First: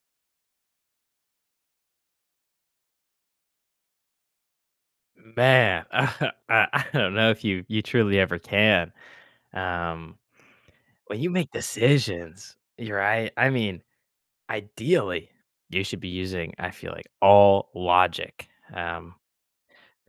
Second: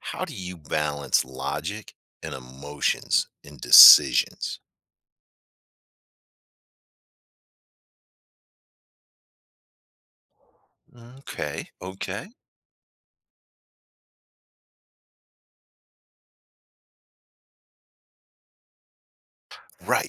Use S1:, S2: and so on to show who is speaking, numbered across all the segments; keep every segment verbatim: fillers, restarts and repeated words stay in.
S1: How do you balance logic and emotions in decisions?
S2: Man, I I don't know if you you truly ever can. Um, when you make
S1: Okay, okay.
S2: decisions, you're right. I mean, ideally, you should be using, I feel like, all logic. Um,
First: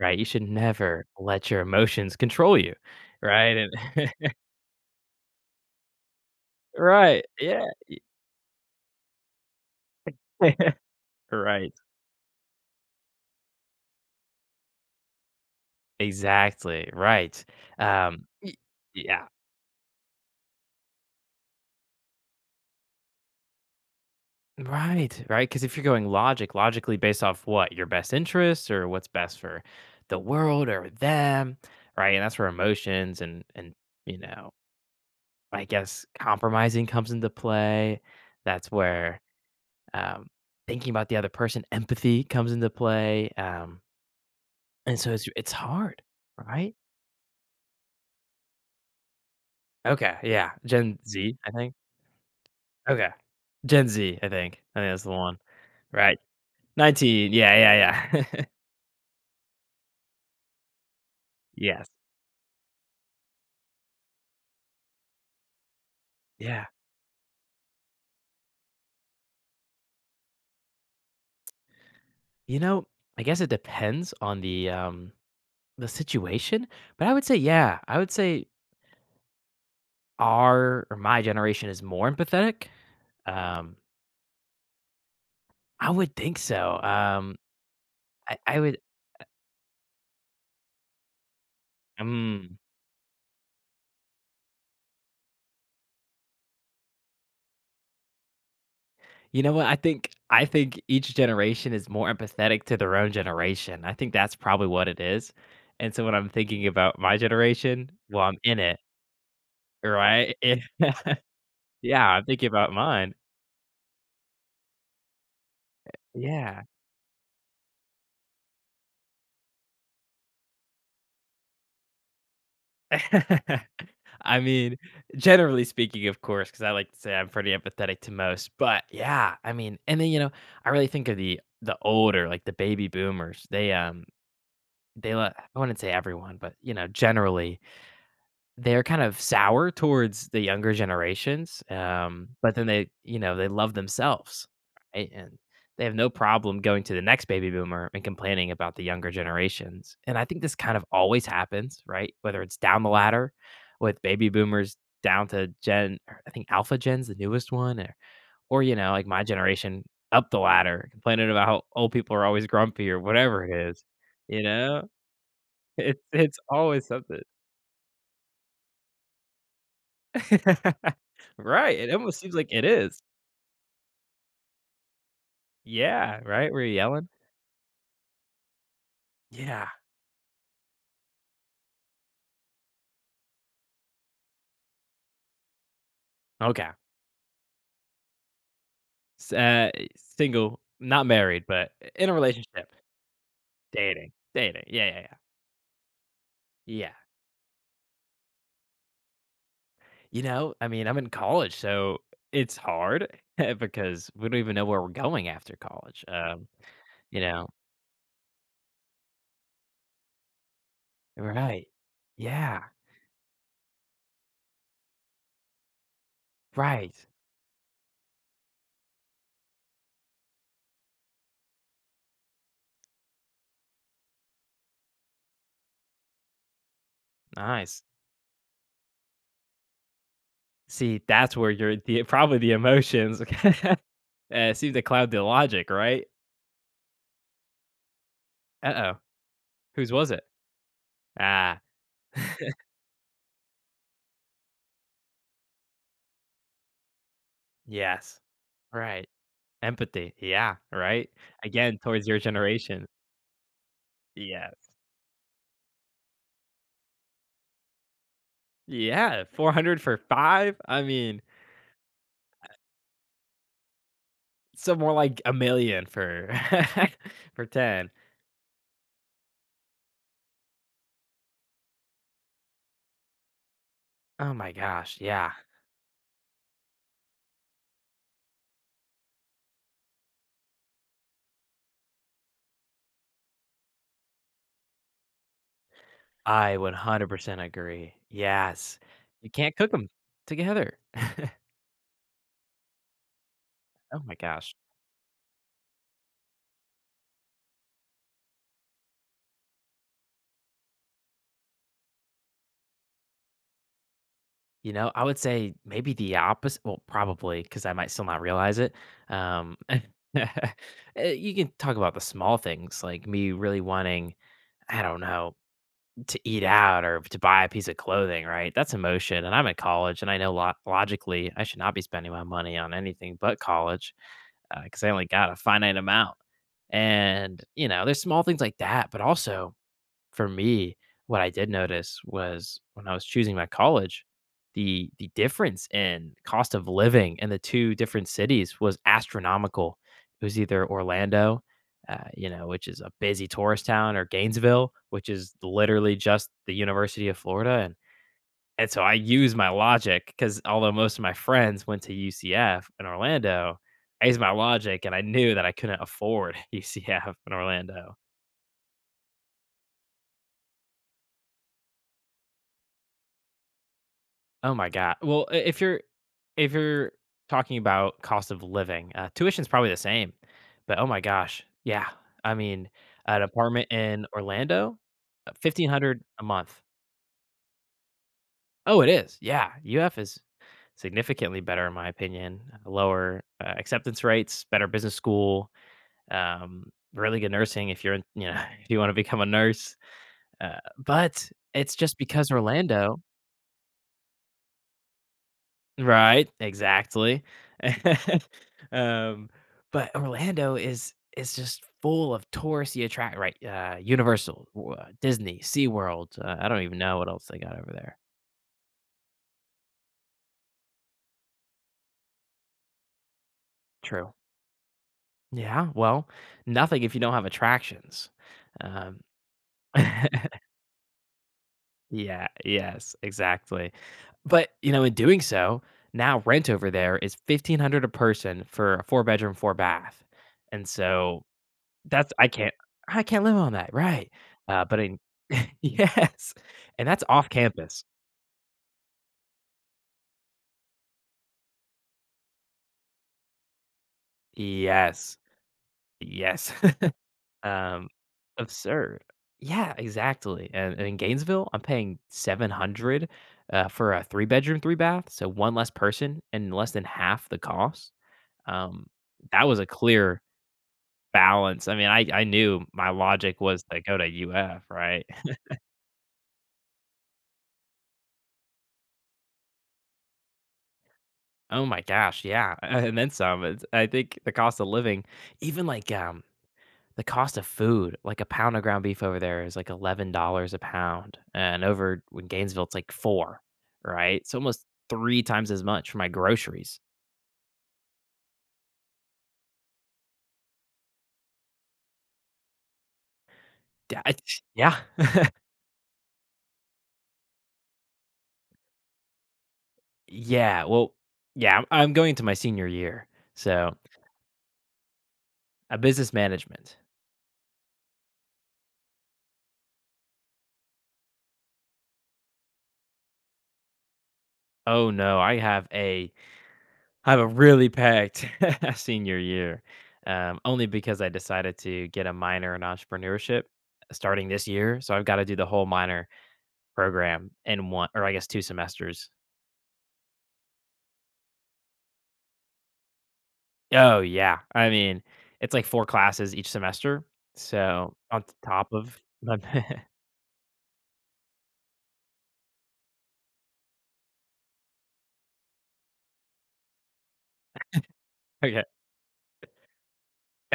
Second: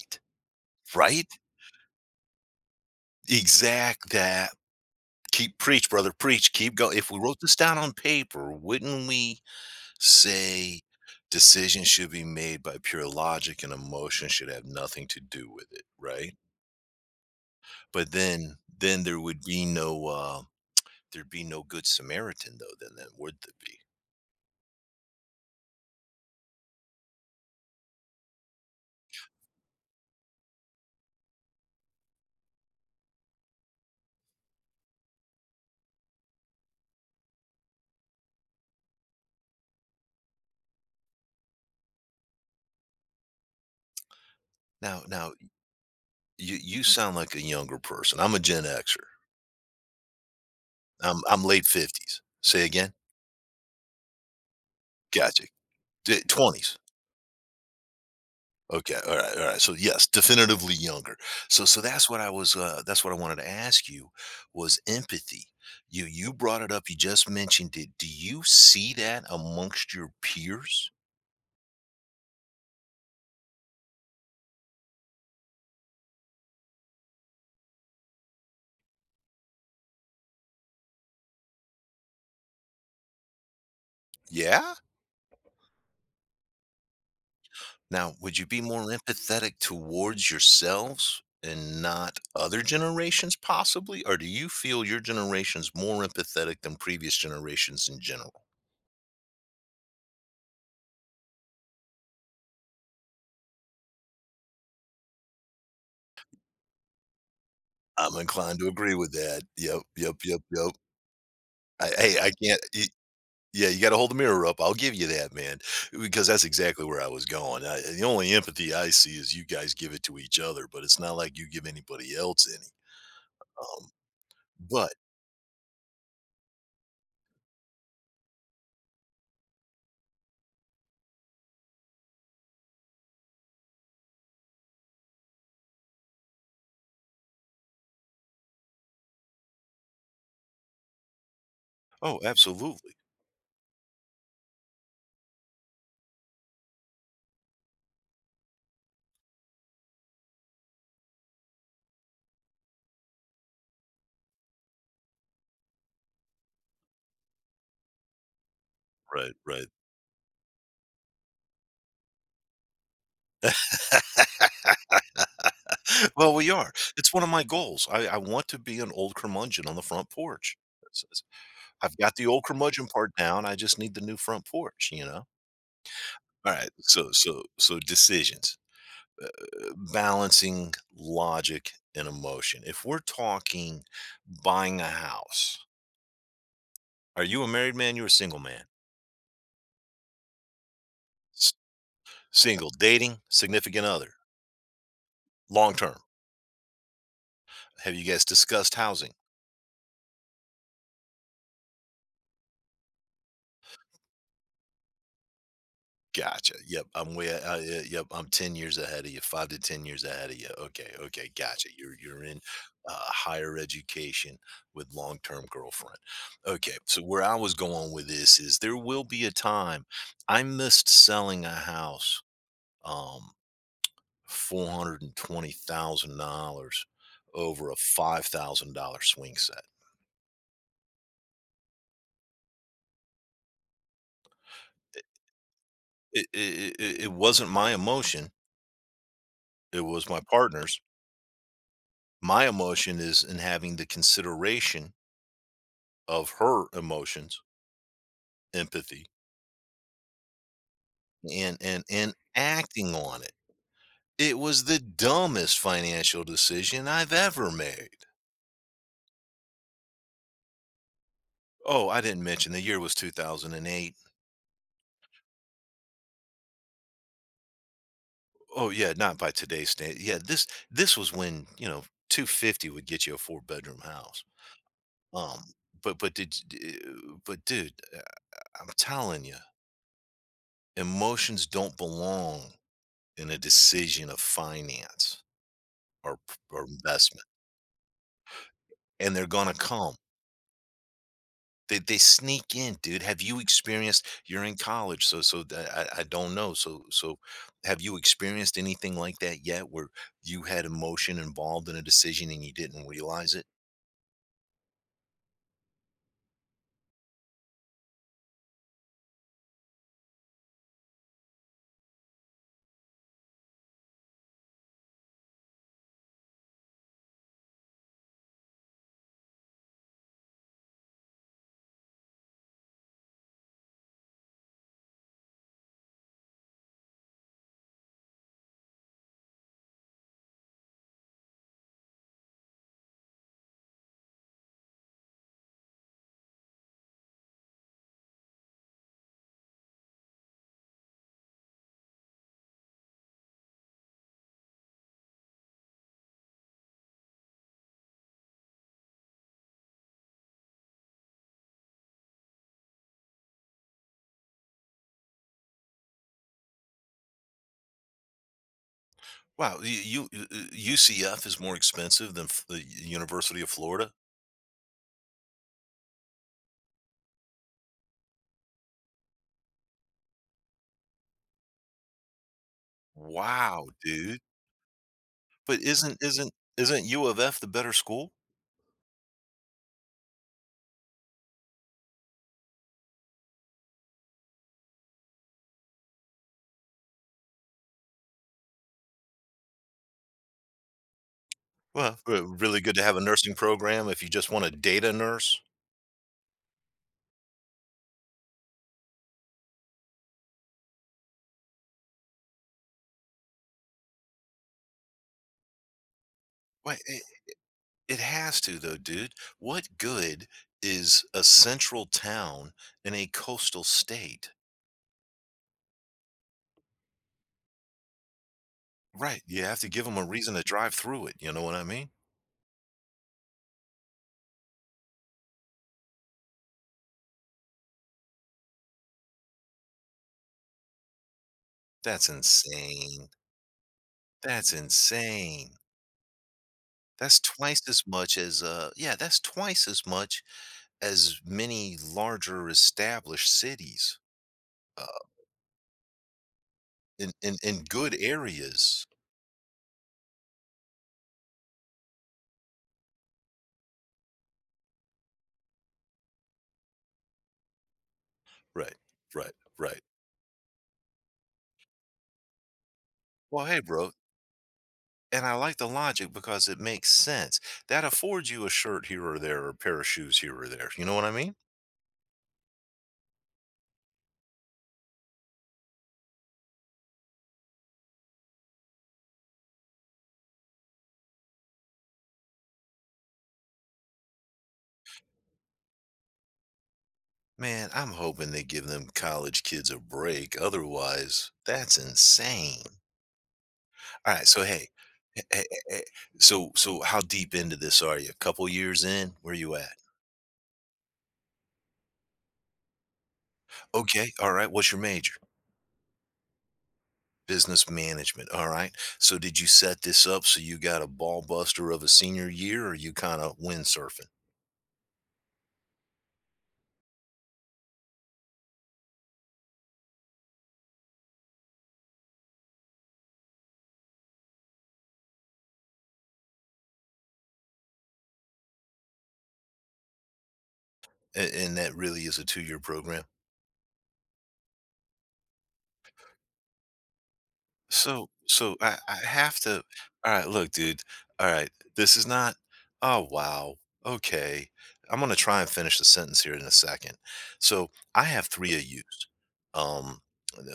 S2: right? You should never
S1: right.
S2: let your emotions control you, right? And
S1: Exact that. Keep preach, brother, preach. Keep going. If we
S2: right,
S1: wrote this
S2: yeah,
S1: down on paper, wouldn't we say
S2: right,
S1: decisions should be made by pure logic and emotion should have nothing to do with it, right?
S2: exactly, right.
S1: But
S2: Um, y-
S1: then, then there
S2: yeah,
S1: would be no, uh, there'd be no good Samaritan though. Then, then would there be?
S2: right, right. Because if you're going logic, logically based off what? Your best interests or what's best for the world or them, right? And that's where emotions and and, you know, I guess compromising comes into play. That's where, um, thinking about the other person, empathy comes into play, um, and
S1: Now,
S2: so it's
S1: now
S2: it's hard,
S1: you
S2: right?
S1: you sound like a younger person. I'm a Gen Xer.
S2: Okay, yeah, Gen
S1: I'm
S2: Z,
S1: I'm
S2: I
S1: late
S2: think?
S1: fifties. Say again?
S2: Okay. Gen Z, I think. I think that's the one.
S1: Gotcha.
S2: Right.
S1: twenties.
S2: nineteen, yeah, yeah, yeah.
S1: Okay, alright, alright, so yes, definitively younger. So so
S2: Yes.
S1: that's what I was, uh that's what I wanted to ask you was empathy. You you brought
S2: Yeah.
S1: it up, you just mentioned it. Do you see that amongst your peers?
S2: You know, I guess it depends on the um the situation, but I would say yeah, I would say our or my generation is more empathetic. Um,
S1: Yeah?
S2: I would think so. Um,
S1: Now, would
S2: I,
S1: you
S2: I
S1: be
S2: would.
S1: more empathetic towards yourselves and not
S2: Um,
S1: other generations possibly? Or do you feel your generation's more empathetic than previous generations in general?
S2: you know what? I think I think each generation is more empathetic to their own generation. I think that's probably what it is. And so when I'm thinking about my generation,
S1: I'm
S2: well, I'm
S1: inclined
S2: in
S1: to
S2: it,
S1: agree with that. Yep, yep,
S2: right?
S1: yep, yep. I
S2: yeah,
S1: hey,
S2: I'm
S1: I
S2: thinking
S1: can't
S2: about
S1: y
S2: mine.
S1: yeah, you gotta hold the mirror up, I'll give you that, man, because that's
S2: Yeah.
S1: exactly where I was going. I The only empathy I see is you guys give it to each other, but it's not like you give anybody else any. Um,
S2: I mean,
S1: but
S2: generally speaking, of course, because I like to say I'm pretty empathetic to most. But yeah, I mean, and then you know, I really think of the the older, like the baby boomers. They um, they let I wouldn't say everyone, but you know, generally, they're kind of sour towards the younger generations,
S1: Oh,
S2: um, but then they,
S1: absolutely.
S2: you know, they love themselves, right? And they have no problem going to the next baby boomer and complaining about the younger generations. And I think this kind of always happens, right? Whether it's down the ladder with baby boomers down to Gen, or I think Alpha Gen's the newest one, or, or you know, like my
S1: Right, right.
S2: generation up the ladder, complaining about how old people are always grumpy or whatever it is. You know, it's
S1: Well,
S2: it's
S1: we are.
S2: always
S1: It's
S2: something.
S1: one of my goals. I I want to be an old curmudgeon on the front porch. It's it's
S2: Right, it
S1: I've got
S2: almost
S1: the
S2: seems
S1: old
S2: like it
S1: curmudgeon
S2: is.
S1: part down, I just need the new front porch, you know?
S2: Yeah,
S1: All
S2: right? Were
S1: right.
S2: you yelling?
S1: So so so decisions, uh,
S2: Yeah,
S1: balancing logic and emotion. If we're talking buying a house,
S2: okay.
S1: are you a married man? You're a single man.
S2: S uh, Single, not married,
S1: S-
S2: but in a
S1: Single,
S2: relationship,
S1: dating, significant
S2: dating,
S1: other,
S2: dating. Yeah, yeah, yeah.
S1: long term.
S2: Yeah.
S1: Have you guys discussed housing?
S2: You know, I mean, I'm in college, so it's hard because we don't even know where we're going after college, um,
S1: Gotcha. Yep. I'm
S2: you
S1: way.
S2: know?
S1: Uh, uh, yep. I'm ten years ahead of you. Five to ten years ahead of you. Okay. Okay. Gotcha.
S2: Right.
S1: You're you're in
S2: Yeah,
S1: uh, higher education with long term girlfriend. Okay.
S2: right.
S1: So where I was going with this is there will be a time I missed selling a house um four hundred and twenty thousand dollars over a
S2: Nice.
S1: five thousand dollar swing set.
S2: See, that's where you're. The probably the emotions, uh, seem to
S1: It,
S2: cloud the logic, right?
S1: it, it, it it wasn't my emotion.
S2: Uh-oh,
S1: It
S2: whose
S1: was
S2: was
S1: my
S2: it?
S1: partner's.
S2: Ah,
S1: My emotion is in having the consideration of her emotions,
S2: yes, right.
S1: empathy,
S2: Empathy, yeah, right?
S1: and
S2: Again,
S1: and
S2: towards
S1: and
S2: your generation.
S1: acting on it. It was
S2: Yes.
S1: the dumbest financial decision I've ever made.
S2: Yeah, four hundred for five? I mean,
S1: Oh, I didn't mention the year was two thousand eight.
S2: so more like a million for for ten.
S1: Oh yeah, not by today's standard. Yeah, this this was when, you know, two fifty would get you a four bedroom house.
S2: Oh my gosh, yeah.
S1: Um but but did d- uh, but dude, uh, I'm telling you, emotions don't belong in a decision of finance or
S2: I
S1: or investment
S2: one hundred percent agree. Yes.
S1: and they're
S2: You
S1: going to
S2: can't cook cook them
S1: come.
S2: together.
S1: They they sneak in, dude. Have you
S2: Oh
S1: experienced
S2: my
S1: You're
S2: gosh.
S1: in college, so so th- I, I don't know. So so have you experienced anything like that yet where you had emotion involved in a decision and you didn't realize it?
S2: You know, I would say maybe the opposite. Well, probably because I might still not realize it. Um, eh, you can talk about the small things like me really wanting, I don't know, to eat out or to buy a piece of clothing, right? That's emotion. And I'm at college and I know lo- logically I should not be spending my money on anything but college because I only got a finite amount. And, you know, there's small things like that, but also for me, what I did notice was when I was choosing my college, the the difference in cost of living in the two different cities was astronomical. It was either Orlando, uh, you know, which is a busy tourist town, or Gainesville, which is literally just the University of Florida, and and so I used my logic because although most of my friends went to U C F in Orlando, I used my logic and I knew that I couldn't afford U C F in Orlando.
S1: Wow, you, you uh, U C F is more expensive than f- the University of Florida?
S2: Oh my god. Well, i- if you're if you're talking about cost of living, uh, tuition's probably the same. But oh my gosh, yeah. I mean, an
S1: Wow,
S2: apartment in
S1: dude.
S2: Orlando, uh,
S1: But
S2: fifteen
S1: isn't
S2: hundred a
S1: isn't
S2: month.
S1: isn't U of F the better school?
S2: Oh, it is. Yeah, U F is significantly better in my opinion. Uh, Lower uh, acceptance rates, better business school, um, really good nursing if you're in, you know if you want to become a nurse. Uh, but it's
S1: Well,
S2: just
S1: re-
S2: because
S1: really good to have a
S2: Orlando
S1: nursing program if you just want to date a data nurse.
S2: right, exactly. Um, but Orlando is is just full of touristy attract right, uh, Universal, w uh, Disney, SeaWorld, uh, I don't
S1: Wait,
S2: even know what else they got over
S1: it
S2: there.
S1: has to though, dude. What good is a central town in a coastal
S2: True.
S1: state?
S2: Yeah, well, nothing if you don't have attractions. Um
S1: Right, you have to give them a reason to drive through it, you know what I mean?
S2: Yeah, yes, exactly. But, you know, in doing so, now rent over there is fifteen hundred a person for a four-bedroom, four-bath, and so
S1: That's
S2: That's I can't I
S1: insane.
S2: can't live on that, right,
S1: That's
S2: uh, but in
S1: insane.
S2: yes, and that's
S1: That's
S2: off
S1: twice
S2: campus.
S1: as much as, uh yeah, that's twice as much as many larger established cities, uh,
S2: Yes, yes,
S1: in in in
S2: um,
S1: good areas.
S2: absurd. Yeah, exactly, and and in Gainesville, I'm paying seven hundred, uh, for a three-bedroom, three-bath, so one less person and less than half the cost,
S1: Right,
S2: um,
S1: right,
S2: that was a
S1: right.
S2: clear balance. I mean, I I knew my logic
S1: Well, hey,
S2: was to
S1: bro,
S2: go to U F, right?
S1: and I like the logic because it makes sense. That affords you a shirt here or there or a pair of shoes here or there. You know what I mean?
S2: Oh my gosh, yeah, and then some. It's I think the cost of living, even like, um, the cost of food, like a pound of ground beef over there is like eleven dollars a pound, and over in Gainesville, it's like four, right? It's almost three times as much for my groceries.
S1: Man, I'm hoping they give them college kids a break. Otherwise, that's insane.
S2: Yeah,
S1: All right, so
S2: it's
S1: hey,
S2: yeah.
S1: eh, eh, eh, eh, so so how deep into this are you? A couple years in? Where you at?
S2: Yeah, well, yeah, I'm I'm going to my senior year, so,
S1: Okay, all right. What's your major?
S2: a business management.
S1: Business management. All right. So did you set this up so you got a ball buster of a senior year, or you kind of windsurfing?
S2: Oh no, I have a I have a really packed senior year, um, only because I decided to get a minor in entrepreneurship starting this year. So I've got to do the whole minor program in one, or I guess two semesters.
S1: A- And that really is a two-year program.
S2: Oh, yeah. I mean, it's like four classes each semester. So
S1: So
S2: on
S1: so
S2: top
S1: I I
S2: of
S1: have
S2: my.
S1: to Alright, look, dude. Alright, this is not. Oh, wow, okay. I'm gonna try and finish the sentence here in a second. So, I have three of
S2: Okay.
S1: A U's, um,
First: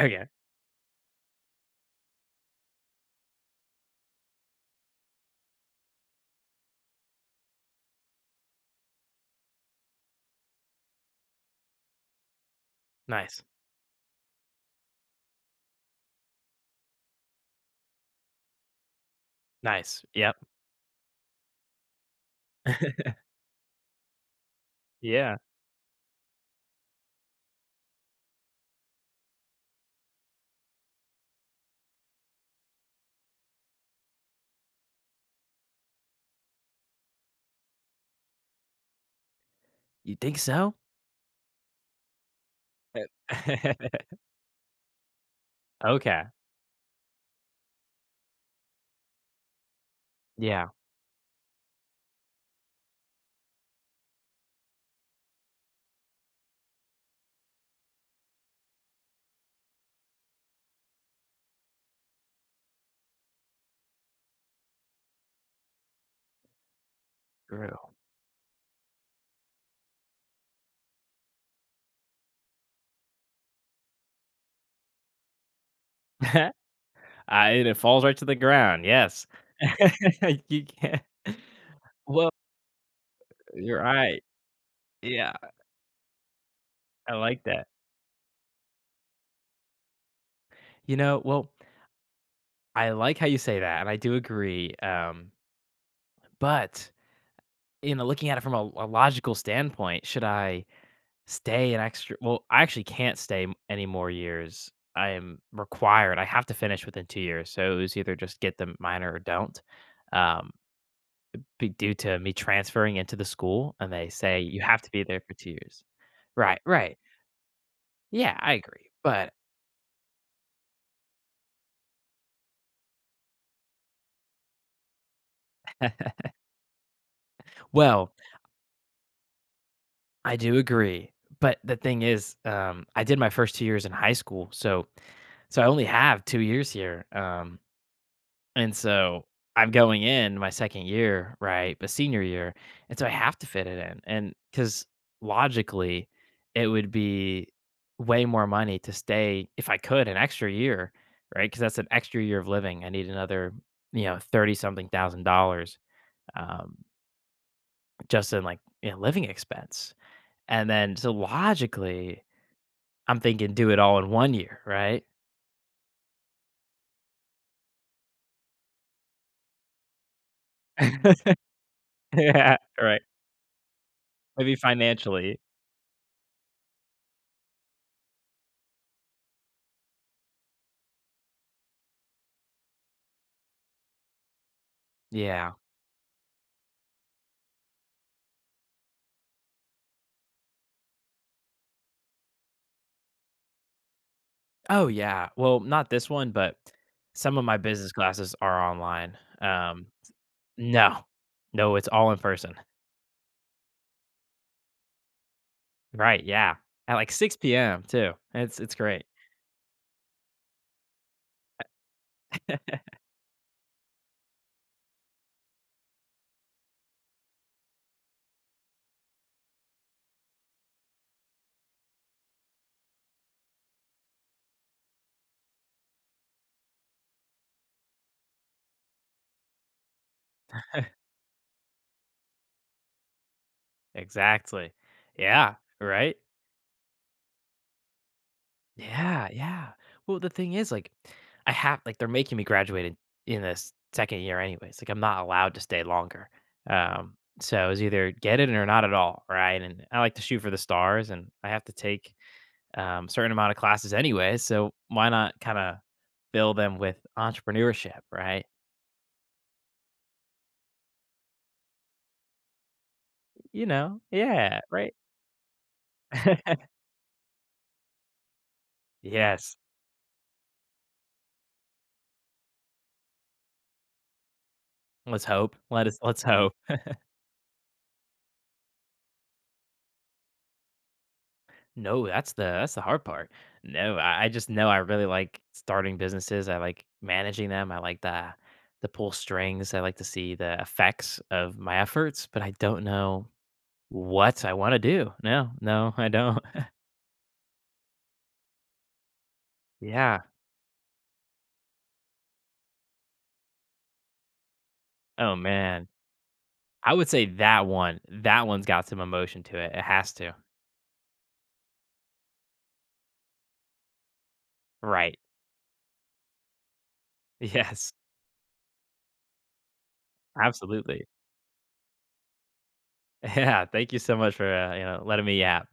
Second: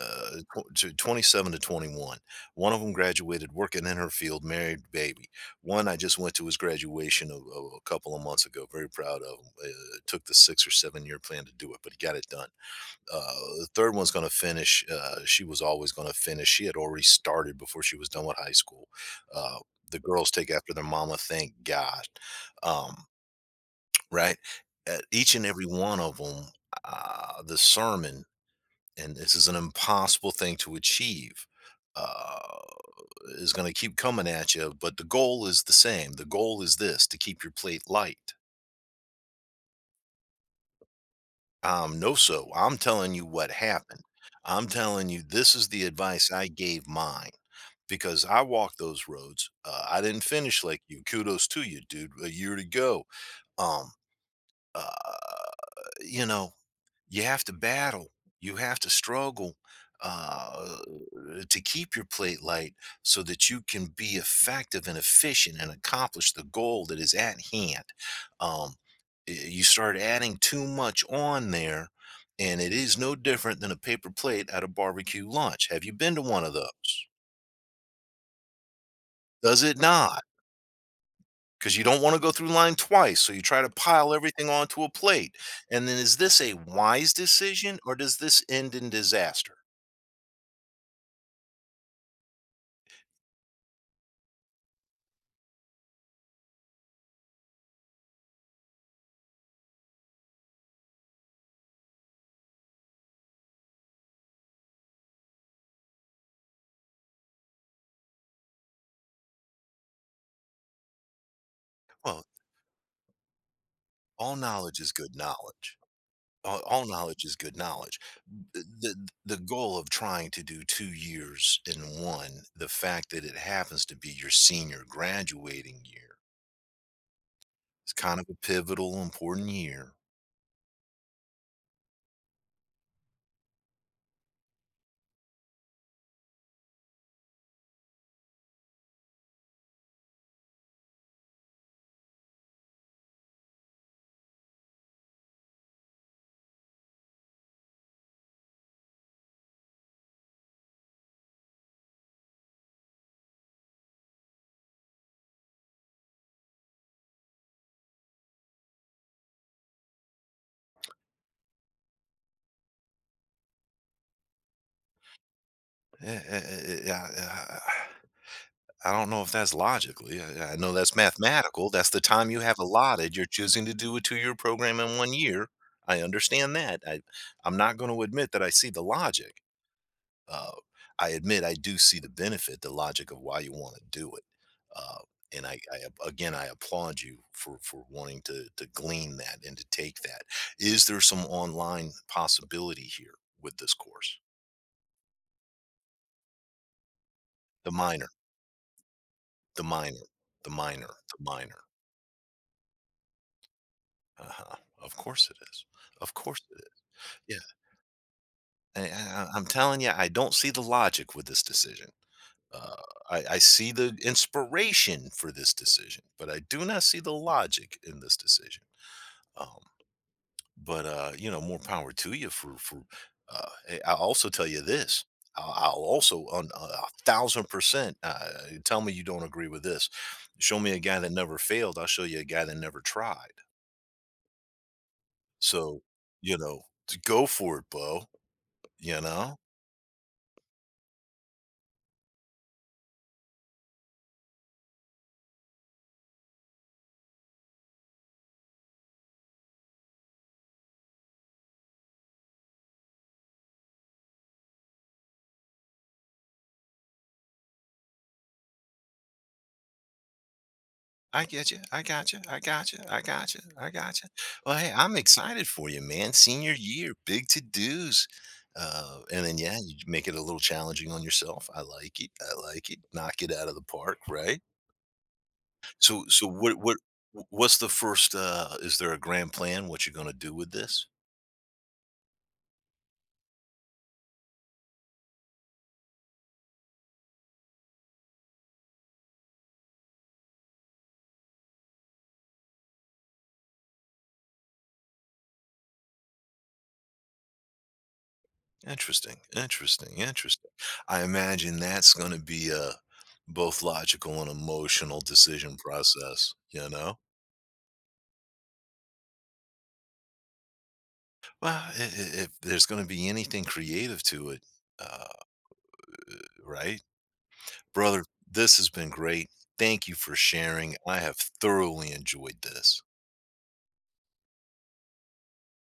S2: Okay.
S1: tw to twenty-seven to twenty-one. One of them graduated working in her field, married, baby. One I just went to his graduation a a a couple of months ago, very proud of him. Uh, it took the six or seven year plan to do it, but he got it done. uh,
S2: Nice.
S1: the third one's going to finish. Uh, she was always going to finish. She had already started before she was done with high school. Uh, the
S2: Nice.
S1: girls
S2: Yep.
S1: take after their mama. Thank God. Um, right. Uh, each
S2: Yeah.
S1: and every one of them, uh, the sermon, and this is an impossible thing to achieve. Uh, is going to keep coming at you, but the goal is the same. The goal is this to keep your plate light.
S2: You think so?
S1: Um, no, so I'm telling you what happened. I'm telling you, this is the
S2: Okay.
S1: advice I gave mine because I walked those roads. Uh, I didn't finish
S2: Yeah.
S1: like you. Kudos to you, dude. A year to go. Um, uh, you know, you have to battle. You have to struggle uh, to keep your plate light so that you can be effective and efficient and accomplish the goal that is at hand.
S2: True.
S1: Um, y- you start adding too much on there, and it is no different than a paper plate at a barbecue lunch. Have you been to one of those?
S2: Ah, and it falls right to the ground, yes.
S1: Does it not?
S2: You can't.
S1: Because you don't want to
S2: Well,
S1: go through line twice. So you try to
S2: you're
S1: pile
S2: right.
S1: everything onto a
S2: Yeah,
S1: plate. And then is this a wise
S2: I like that.
S1: decision or does this end in disaster?
S2: You know, well, I like how you say that, and I do agree, um, but, you know, looking at it from a a logical standpoint, should I stay an extra well, I actually can't stay m any more years. I am required, I have to finish within two years, so it was either just get the minor or don't, um, be due to
S1: Well,
S2: me transferring into the school, and they
S1: all
S2: say, "You
S1: knowledge
S2: have to
S1: is
S2: be
S1: good
S2: there for two
S1: knowledge.
S2: years." Right,
S1: All all
S2: right.
S1: knowledge is good knowledge.
S2: Yeah, I
S1: B
S2: agree,
S1: the
S2: but
S1: the goal of trying to do two years in one, the fact that it happens to be your senior graduating year, it's
S2: well,
S1: kind of a pivotal, important year.
S2: I do agree, but the thing is, um, I did my first two years in high school, so so I only have two years here, um, and so I'm going in my second year, right, but senior year, and so I have to fit it in, and because logically, it would be way more money to stay if I could, an extra year, right? Because that's an extra year of living, I need another, you know, thirty something thousand dollars, um, just in, like, you know, living expense, and then so logically, I'm thinking do it all in one year, right?
S1: Eh eh eh eh, I I I don't know if that's logically, I I know that's mathematical, that's the time you
S2: Yeah,
S1: have
S2: right.
S1: allotted, you're choosing to do a two-year
S2: Maybe
S1: program in one
S2: financially.
S1: year. I understand that, I I'm not gonna admit that I see the logic. uh, I admit I do see the benefit, the logic of why you want to do it, uh, and
S2: Yeah.
S1: I, I again I applaud you for for wanting to to glean that and to take that. Is there some online possibility here with this course?
S2: Oh, yeah. Well, not this one, but some of my
S1: The
S2: business
S1: minor,
S2: classes are online.
S1: the
S2: Um,
S1: minor, the minor,
S2: no.
S1: the minor.
S2: No, it's all in person.
S1: Uh-huh. Of course it is. Of
S2: Right,
S1: course
S2: yeah.
S1: it is.
S2: At, like,
S1: Yeah,
S2: six p m too. It's it's
S1: I,
S2: great.
S1: I- I'm telling you, I don't see the logic with this decision. Uh, I, I see the inspiration for this decision, but I do not see the logic in this decision. Um, but uh, you know, More power to you for for. Uh, hey, I'll also tell you this. I'll, I'll also on a thousand percent. Uh, tell me you don't agree with this. Show me a guy that never failed. I'll show you a guy that never tried.
S2: Exactly. Yeah,
S1: So
S2: right?
S1: you know, t- go for it, Bo. You
S2: Yeah,
S1: know.
S2: yeah. Well, the thing is, like, I have like they're making me graduate in in this second year anyways. Like, I'm not allowed to stay longer. Um, so it's either get it or not at all, right? And I like to shoot for the stars, and I have to take um, certain amount of classes anyway. So why not kind of fill them with entrepreneurship, right?
S1: I get you. I got you. I got you. I got you.
S2: You
S1: I
S2: know?
S1: got you. Well,
S2: Yeah,
S1: hey,
S2: right.
S1: I'm excited for you, man. Senior year, big to dos. Uh, and then,
S2: Yes.
S1: yeah, you make it a little challenging on yourself. I like it. I like it. Knock it out of the park, right?
S2: Let's hope. Let us.
S1: So,
S2: Let's
S1: so
S2: hope.
S1: what, what, what's the first? Uh, is there a grand plan? What you're going to do with this?
S2: No, that's the that's the hard part. No, I, I just know I really like starting businesses. I like managing them. I like the the pull strings. I like to see the effects of my efforts, but I don't know what I want to do. No, no, I don't.
S1: Interesting. Interesting.
S2: Yeah.
S1: Interesting. I imagine that's going to be a both logical and emotional
S2: Oh
S1: decision
S2: man.
S1: process. You
S2: I
S1: know.
S2: would say that one. That one's got some emotion to it. It has to.
S1: Well, I I if there's gonna be anything creative to it, uh,
S2: Right.
S1: right?
S2: Yes.
S1: Brother, this has been great. Thank you for sharing. I
S2: Absolutely.
S1: have thoroughly enjoyed this.
S2: Yeah. Thank you so much for uh, you know letting me yap.